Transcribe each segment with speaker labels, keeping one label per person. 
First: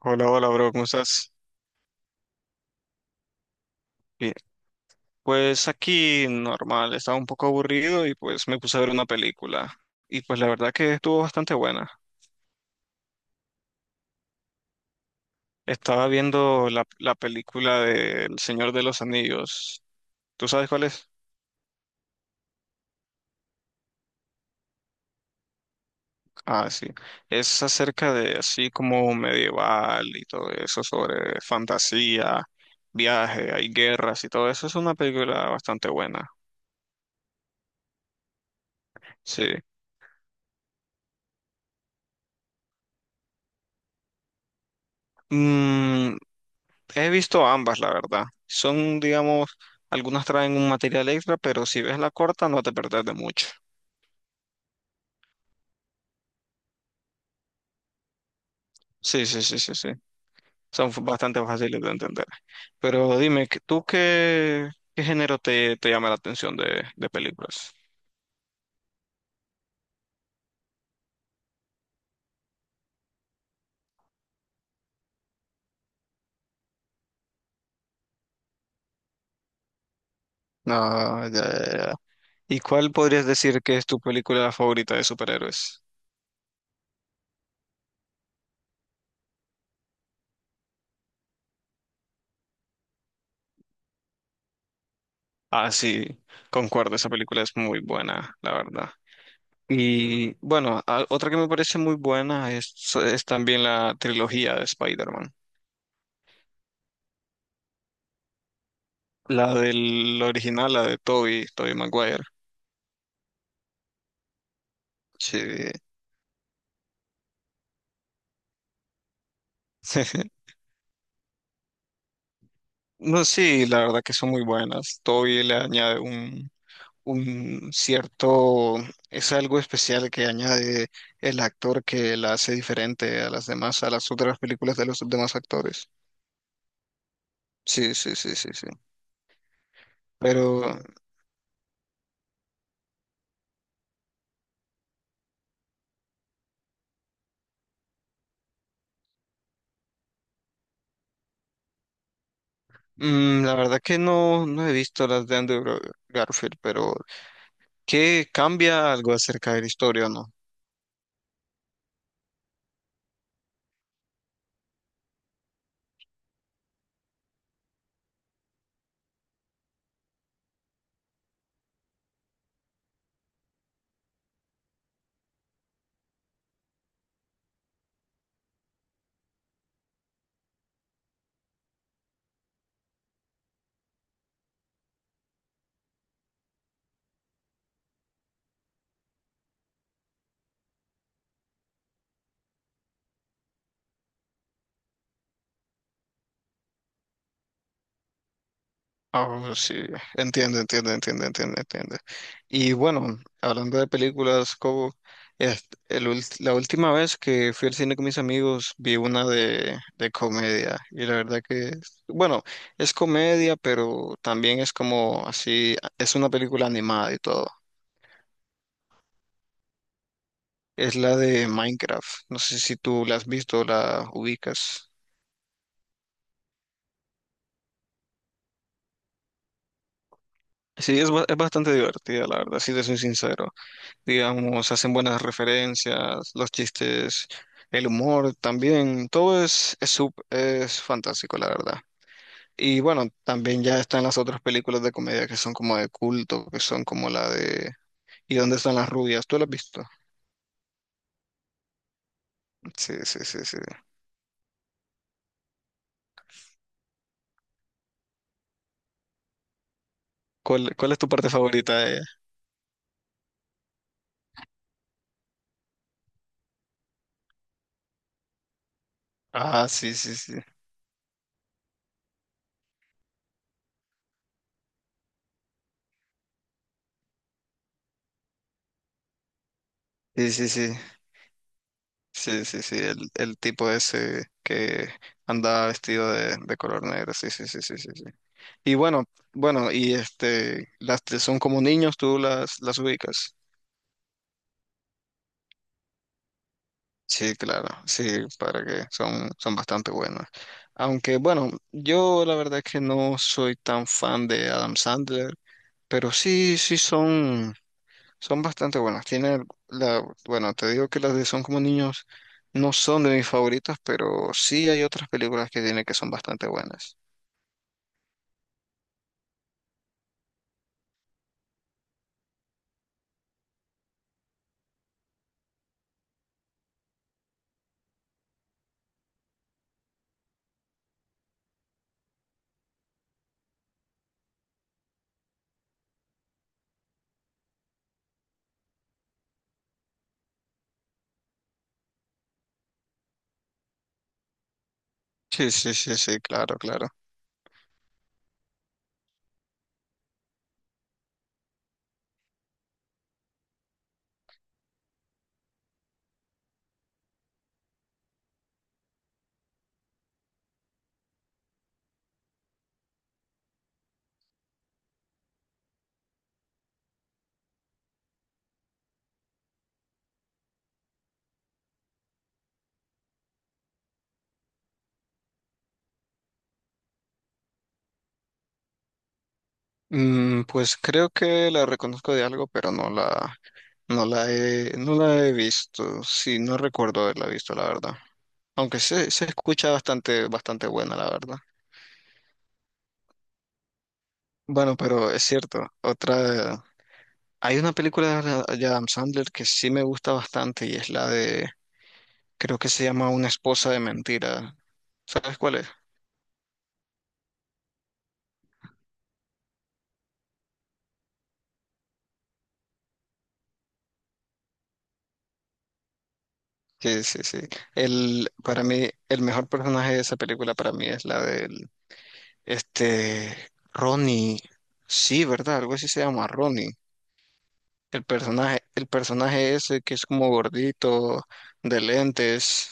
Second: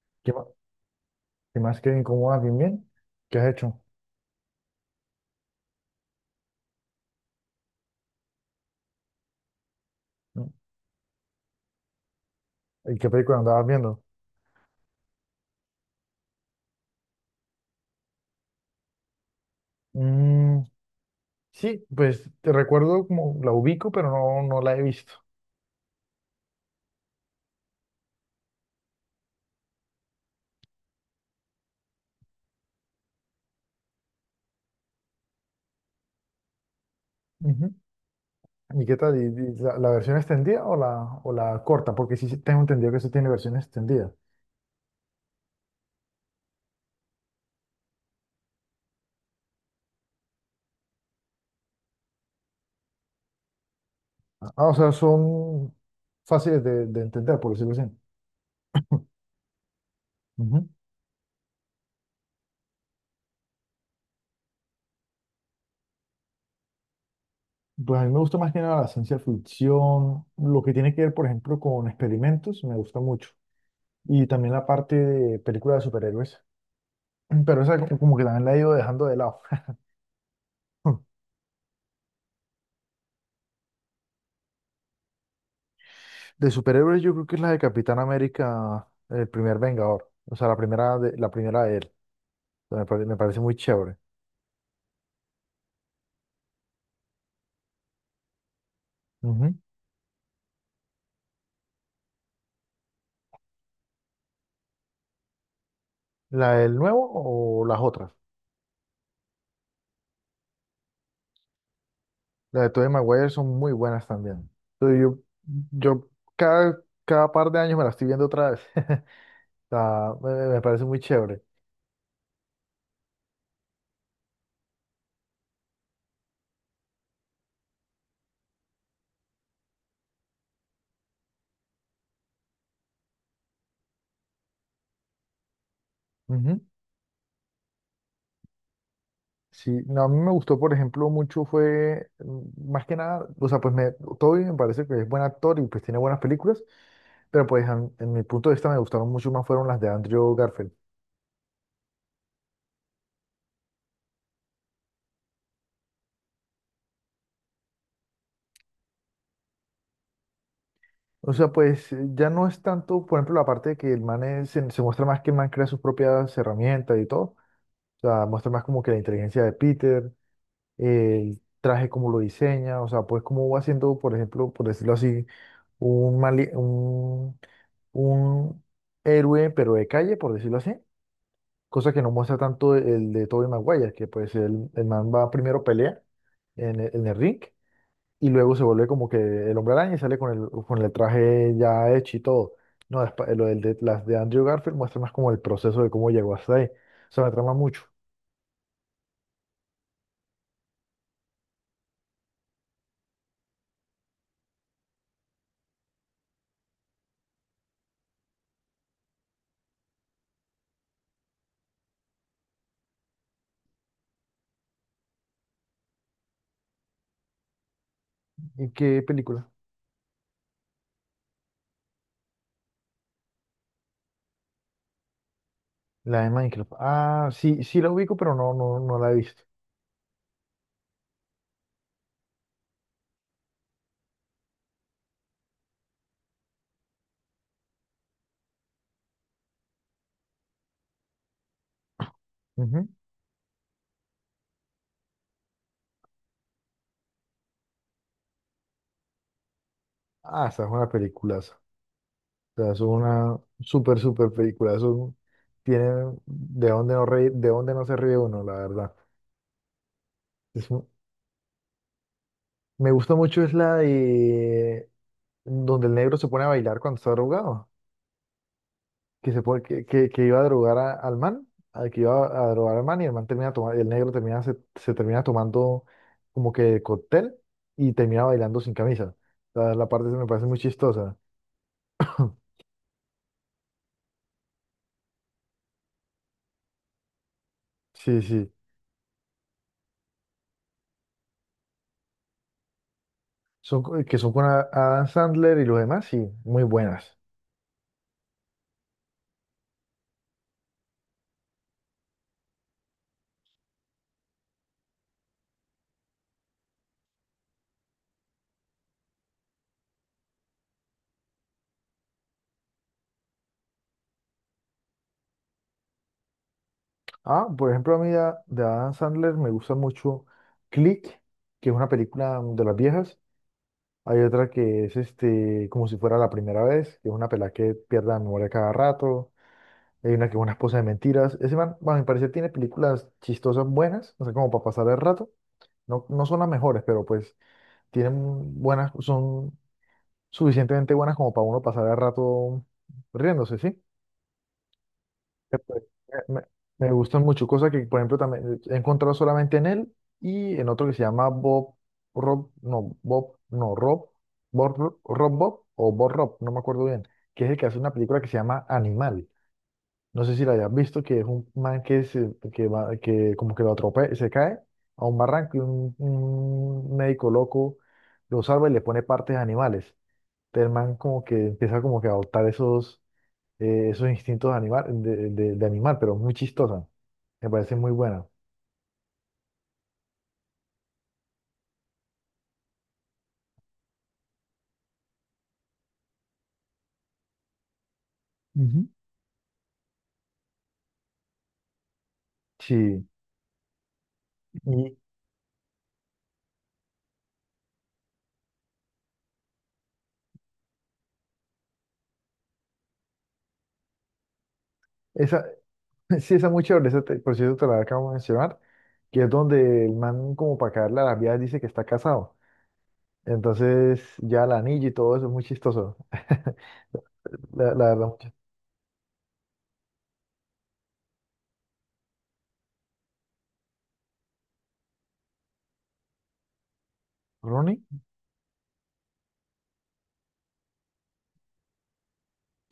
Speaker 1: Hola,
Speaker 2: ¿Qué más,
Speaker 1: hola, bro, ¿cómo estás?
Speaker 2: qué más que incomoda también? ¿Qué has hecho?
Speaker 1: Bien. Pues aquí normal, estaba un poco aburrido y pues me puse a ver una película. Y pues la
Speaker 2: ¿No?
Speaker 1: verdad que estuvo bastante buena.
Speaker 2: ¿Y qué película andabas viendo?
Speaker 1: Estaba viendo la película de El Señor de los Anillos. ¿Tú
Speaker 2: Mm,
Speaker 1: sabes cuál es?
Speaker 2: sí, pues te recuerdo como la ubico, pero no, no la he visto.
Speaker 1: Ah, sí. Es acerca de así como medieval y todo eso, sobre fantasía, viaje, hay guerras y todo eso. Es una película bastante buena.
Speaker 2: Ujú. ¿Y qué tal? ¿Y-
Speaker 1: Sí.
Speaker 2: y la versión extendida o la corta? Porque sí tengo entendido que eso tiene versión extendida.
Speaker 1: Mm, He visto ambas, la verdad. Son, digamos, algunas traen un material extra, pero si ves la corta no te perdés de mucho.
Speaker 2: Ah, o sea, son fáciles de entender, por decirlo así.
Speaker 1: Sí, sí, sí, sí, sí.
Speaker 2: Ujú.
Speaker 1: Son bastante fáciles de entender. Pero dime, ¿tú qué género te, te llama la atención de películas?
Speaker 2: Pues a mí me gusta más que nada la ciencia ficción, lo que tiene que ver, por ejemplo, con experimentos, me gusta mucho. Y también la parte de películas de superhéroes. Pero esa como que también la he ido dejando de lado.
Speaker 1: Ah, ya, ya, ya. ¿Y cuál podrías decir que es tu película favorita de superhéroes?
Speaker 2: De superhéroes yo creo que es la de Capitán América, el primer Vengador. O sea, la primera de él. O sea, me parece muy chévere.
Speaker 1: Ah, sí, concuerdo, esa película es muy buena, la verdad.
Speaker 2: Ujú.
Speaker 1: Y bueno, otra que me parece muy buena es también la trilogía de Spider-Man.
Speaker 2: ¿La del nuevo o las otras?
Speaker 1: La del original, la de Toby Maguire.
Speaker 2: Las de Tobey Maguire son muy buenas también. Entonces, yo,
Speaker 1: Sí.
Speaker 2: yo cada, cada par de años me la estoy viendo otra vez. O sea, me, me parece muy chévere.
Speaker 1: No, sí, la verdad que son muy buenas. Toby le añade un cierto, es algo especial que añade el actor que la hace diferente a las demás, a las otras películas de los demás actores.
Speaker 2: Ujú.
Speaker 1: Sí, sí, sí, sí, sí.
Speaker 2: Sí, no, a mí me gustó,
Speaker 1: Pero
Speaker 2: por ejemplo, mucho fue, más que nada, o sea, pues me, Toby me parece que es buen actor y pues tiene buenas películas, pero pues a mí- en mi punto de vista me gustaron mucho más fueron las de Andrew Garfield.
Speaker 1: la verdad que no, no he visto las de Garfield, pero ¿qué cambia algo acerca de la historia o no?
Speaker 2: O sea, pues ya no es tanto, por ejemplo, la parte de que el man se, se muestra más que el man crea sus propias herramientas y todo, o sea, muestra más como que la inteligencia de Peter, el traje como lo diseña, o sea, pues como va haciendo, por ejemplo, por decirlo así, un un héroe, pero de calle, por decirlo así, cosa que no muestra tanto el de Tobey Maguire, que pues el man va primero pelea en el ring y luego se vuelve como que el hombre araña y sale con el traje ya hecho y todo. No, lo del de, las de Andrew Garfield muestra más como el proceso de cómo llegó hasta ahí. O sea, me trama mucho.
Speaker 1: Ah, sí, entiendo, entiendo, entiendo, entiendo, entiendo. Y bueno, hablando de películas, Cobo, la última vez que fui al cine con mis amigos vi una de comedia y la verdad que, bueno, es comedia, pero también es como así, es una película animada y todo.
Speaker 2: ¿Y qué película?
Speaker 1: Es la de Minecraft. No sé si tú la has visto o la ubicas.
Speaker 2: La de Minecraft. Ah, sí, sí la ubico, pero no, no, no la he visto.
Speaker 1: Sí, es bastante divertida, la verdad, si te soy sincero. Digamos, hacen buenas referencias, los chistes, el humor también, todo es fantástico, la verdad. Y
Speaker 2: Ujú.
Speaker 1: bueno, también ya están las otras películas de comedia que son como de culto, que son como la de ¿Y dónde están las rubias? ¿Tú la has visto?
Speaker 2: Ah, esa es una película. Sea, eso es
Speaker 1: Sí, sí,
Speaker 2: una
Speaker 1: sí, sí.
Speaker 2: súper, súper película. Eso tiene de dónde no reír, de dónde no se ríe uno, la verdad. Es
Speaker 1: ¿Cuál,
Speaker 2: un-
Speaker 1: cuál es tu parte favorita de ella?
Speaker 2: me gusta mucho es la de donde el negro se pone a bailar cuando está drogado. Que se pone,
Speaker 1: Ah, sí, sí,
Speaker 2: que
Speaker 1: sí.
Speaker 2: iba a al man, al que iba a drogar al man y el man termina tomando, el negro termina, se termina tomando como que cóctel y termina bailando sin camisa. La parte se me
Speaker 1: Sí,
Speaker 2: parece
Speaker 1: sí,
Speaker 2: muy
Speaker 1: sí.
Speaker 2: chistosa.
Speaker 1: Sí, sí, sí, el tipo ese que andaba vestido de color negro, sí, sí, sí, sí, sí, sí.
Speaker 2: Sí, sí.
Speaker 1: Y bueno, bueno, y este, las tres son como niños, tú las ubicas.
Speaker 2: Son, que son con Adam Sandler y los demás, sí, muy buenas.
Speaker 1: Sí, claro, sí, para que son, son bastante buenas. Aunque bueno, yo la verdad es que no soy tan fan de Adam Sandler, pero sí, sí son. Son bastante buenas. Tiene la, bueno, te digo que las de Son como niños no son de mis favoritas, pero sí hay otras películas que tiene que son bastante buenas.
Speaker 2: Ah, por ejemplo, a mí de Adam Sandler me gusta mucho Click, que es una película de las viejas. Hay otra que es este, como si fuera la primera vez, que es una pelada que pierde la memoria cada rato. Hay una que es una esposa de mentiras. Ese man, bueno, me parece tiene películas chistosas buenas, o sea, como para pasar el rato. No, no son las mejores, pero pues tienen buenas, son suficientemente buenas como para uno pasar el rato riéndose, ¿sí?
Speaker 1: Sí, sí, sí, sí,
Speaker 2: Me,
Speaker 1: claro, claro.
Speaker 2: me gustan mucho, cosas que, por ejemplo, también he encontrado solamente en él y en otro que se llama Bob, Rob, no, Bob, no, Rob, Bob, Rob Bob o Bob Rob, no me acuerdo bien, que es el que hace una película que se llama Animal. No sé si la hayas visto, que es un man que, se, que, va, que como que lo atropella, se cae a un barranco y un médico loco lo salva y le pone partes a animales. Entonces el man como que empieza como que a adoptar esos esos instintos de animal, de animal, pero muy chistosa. Me parece muy buena.
Speaker 1: Mm, pues creo que la reconozco de algo, pero no la no la he visto. Sí, no recuerdo haberla visto, la verdad. Aunque
Speaker 2: Ujú.
Speaker 1: se escucha bastante, bastante buena, la verdad.
Speaker 2: Sí,
Speaker 1: Bueno,
Speaker 2: y
Speaker 1: pero es cierto. Otra, hay una película de Adam Sandler que sí me gusta bastante y es la de creo que se llama Una esposa de mentira. ¿Sabes
Speaker 2: esa,
Speaker 1: cuál es?
Speaker 2: sí, esa muy chévere, esa por cierto te la acabo de mencionar, que es donde el man como para caerle a las vías dice que está casado. Entonces ya la anillo y todo eso es muy chistoso.
Speaker 1: Sí, sí, sí.
Speaker 2: La verdad,
Speaker 1: El,
Speaker 2: mucho.
Speaker 1: para mí, el mejor personaje de esa película para mí es la del, este, Ronnie. Sí, ¿verdad? Algo así se llama Ronnie.
Speaker 2: ¿Ronnie?
Speaker 1: El personaje ese que es como gordito, de lentes,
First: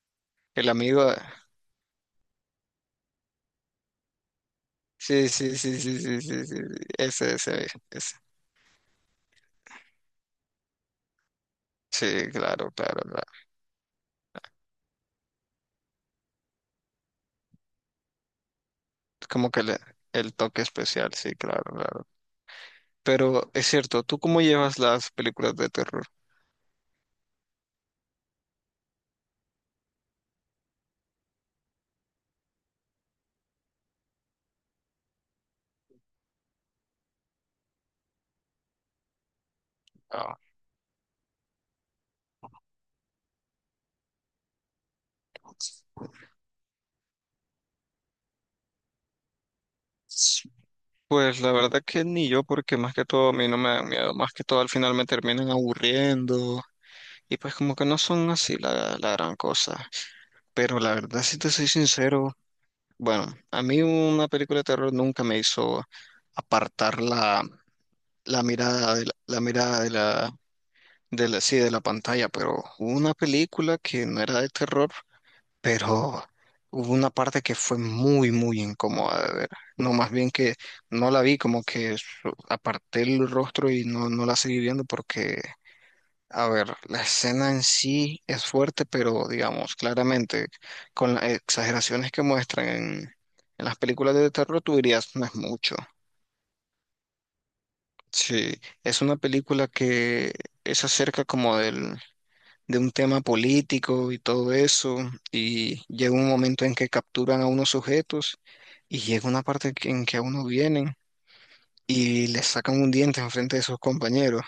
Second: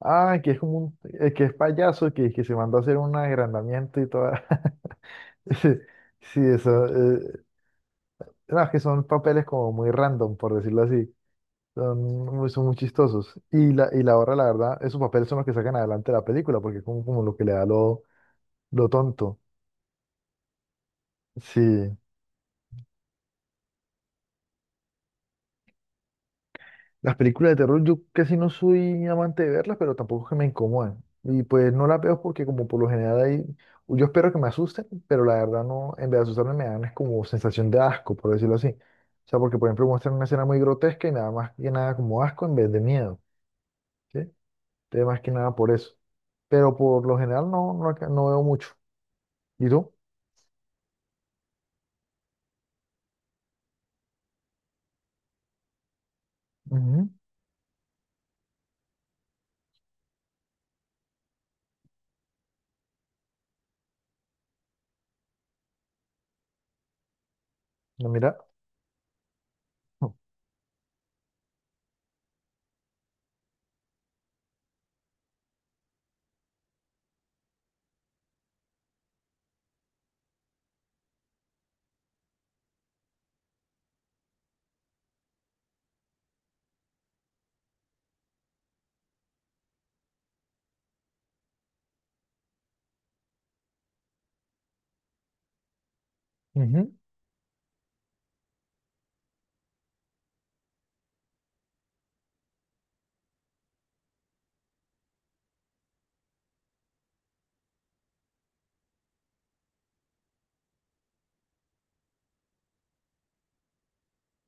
Speaker 2: Ah, que es
Speaker 1: el
Speaker 2: como un,
Speaker 1: amigo.
Speaker 2: que es payaso, que se mandó a hacer un agrandamiento y toda.
Speaker 1: Sí, sí,
Speaker 2: Sí,
Speaker 1: sí, sí, sí, sí,
Speaker 2: sí,
Speaker 1: sí, sí.
Speaker 2: eso.
Speaker 1: Ese, ese, ese.
Speaker 2: No, es que son papeles como muy random, por decirlo así.
Speaker 1: Sí,
Speaker 2: Son
Speaker 1: claro,
Speaker 2: muy
Speaker 1: claro, claro.
Speaker 2: chistosos. Y la hora, la verdad, esos papeles son los que sacan adelante la película, porque es como, como lo que le da lo tonto.
Speaker 1: Como que le- el toque especial, sí,
Speaker 2: Sí.
Speaker 1: claro, claro. Pero es cierto, ¿tú cómo llevas las películas de terror?
Speaker 2: Las películas de terror, yo casi no soy amante de verlas, pero tampoco es que me incomodan. Y pues no las veo porque como por lo general hay... Yo espero que me asusten, pero la verdad no, en vez de asustarme me dan es como sensación de asco, por decirlo así. O sea, porque por ejemplo muestran una
Speaker 1: Ah,
Speaker 2: escena muy grotesca y me da más que nada como asco en vez de miedo, ¿sí? Entonces más que nada por eso. Pero por lo general no, no, no veo mucho. ¿Y tú?
Speaker 1: pues la verdad que ni yo, porque más que todo a mí no me dan miedo, más que todo al final me terminan aburriendo
Speaker 2: Ujú,
Speaker 1: y pues como que no son así la gran cosa. Pero la verdad, si te soy sincero, bueno, a mí una película de terror nunca me hizo apartar
Speaker 2: no, mira.
Speaker 1: la mirada de la mirada de de la, sí, de la pantalla, pero hubo una película que no era de terror, pero hubo una parte que fue muy, muy incómoda de ver. No, más bien que no la vi, como que aparté el rostro y no, no la seguí viendo porque, a ver, la escena en sí es fuerte, pero digamos, claramente, con las exageraciones que muestran en las películas de terror, tú dirías, no es mucho.
Speaker 2: Ujú.
Speaker 1: Sí, es una película que es acerca como del de un tema político y todo eso, y llega un momento en que capturan a unos sujetos y llega una parte en que a uno vienen y les sacan un diente enfrente de sus compañeros.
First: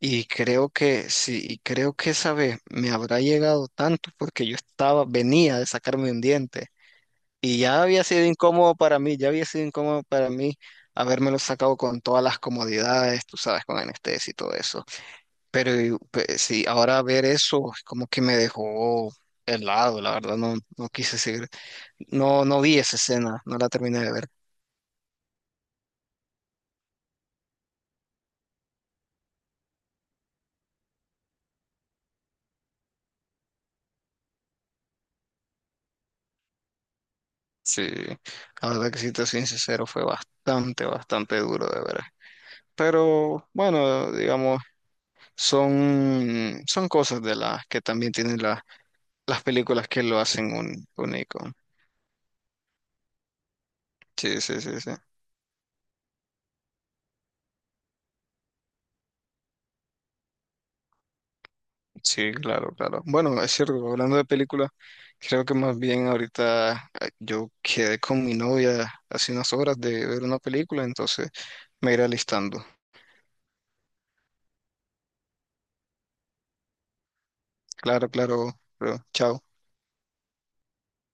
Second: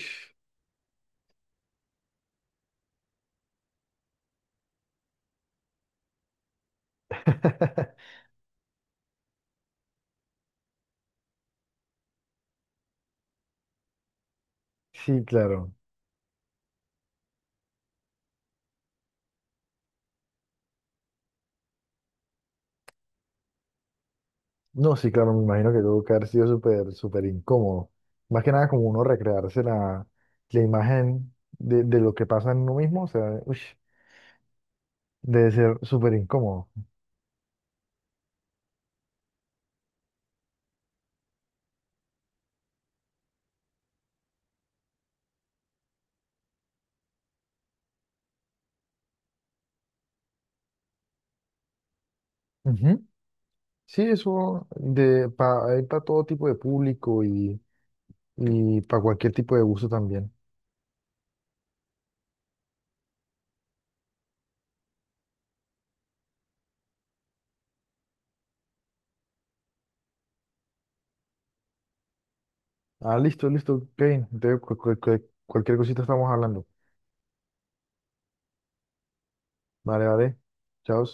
Speaker 1: Y creo que sí, y creo que esa vez me habrá llegado tanto porque yo estaba, venía de sacarme un diente y ya había sido incómodo para mí, ya había sido incómodo para mí habérmelo sacado con todas las comodidades, tú sabes, con anestesia y todo eso.
Speaker 2: Sí, claro.
Speaker 1: Sí, ahora ver eso como que me dejó helado, la verdad, no, no quise seguir, no, no vi esa escena, no la terminé de ver.
Speaker 2: No, sí, claro, me imagino que tuvo que haber sido súper, súper incómodo. Más que nada como uno recrearse la, la imagen de lo que pasa en uno mismo, o sea, ush, debe ser súper incómodo.
Speaker 1: Sí, la verdad que si te soy sincero, fue bastante, bastante duro de ver. Pero bueno, digamos, son, son cosas de las que también las películas que lo hacen un, único.
Speaker 2: Ujú. Sí,
Speaker 1: Sí, sí,
Speaker 2: eso
Speaker 1: sí, sí.
Speaker 2: de pa, hay para todo tipo de público y para cualquier tipo de gusto también.
Speaker 1: Sí, claro, claro. Bueno, es cierto, hablando de películas, creo que más bien ahorita yo quedé con mi novia hace unas horas de ver una película, entonces me iré alistando.
Speaker 2: Ah, listo, listo, Kevin. Entonces, cualquier cosita estamos hablando.
Speaker 1: Claro, claro, bro. Chao.
Speaker 2: Vale, vale. Chao.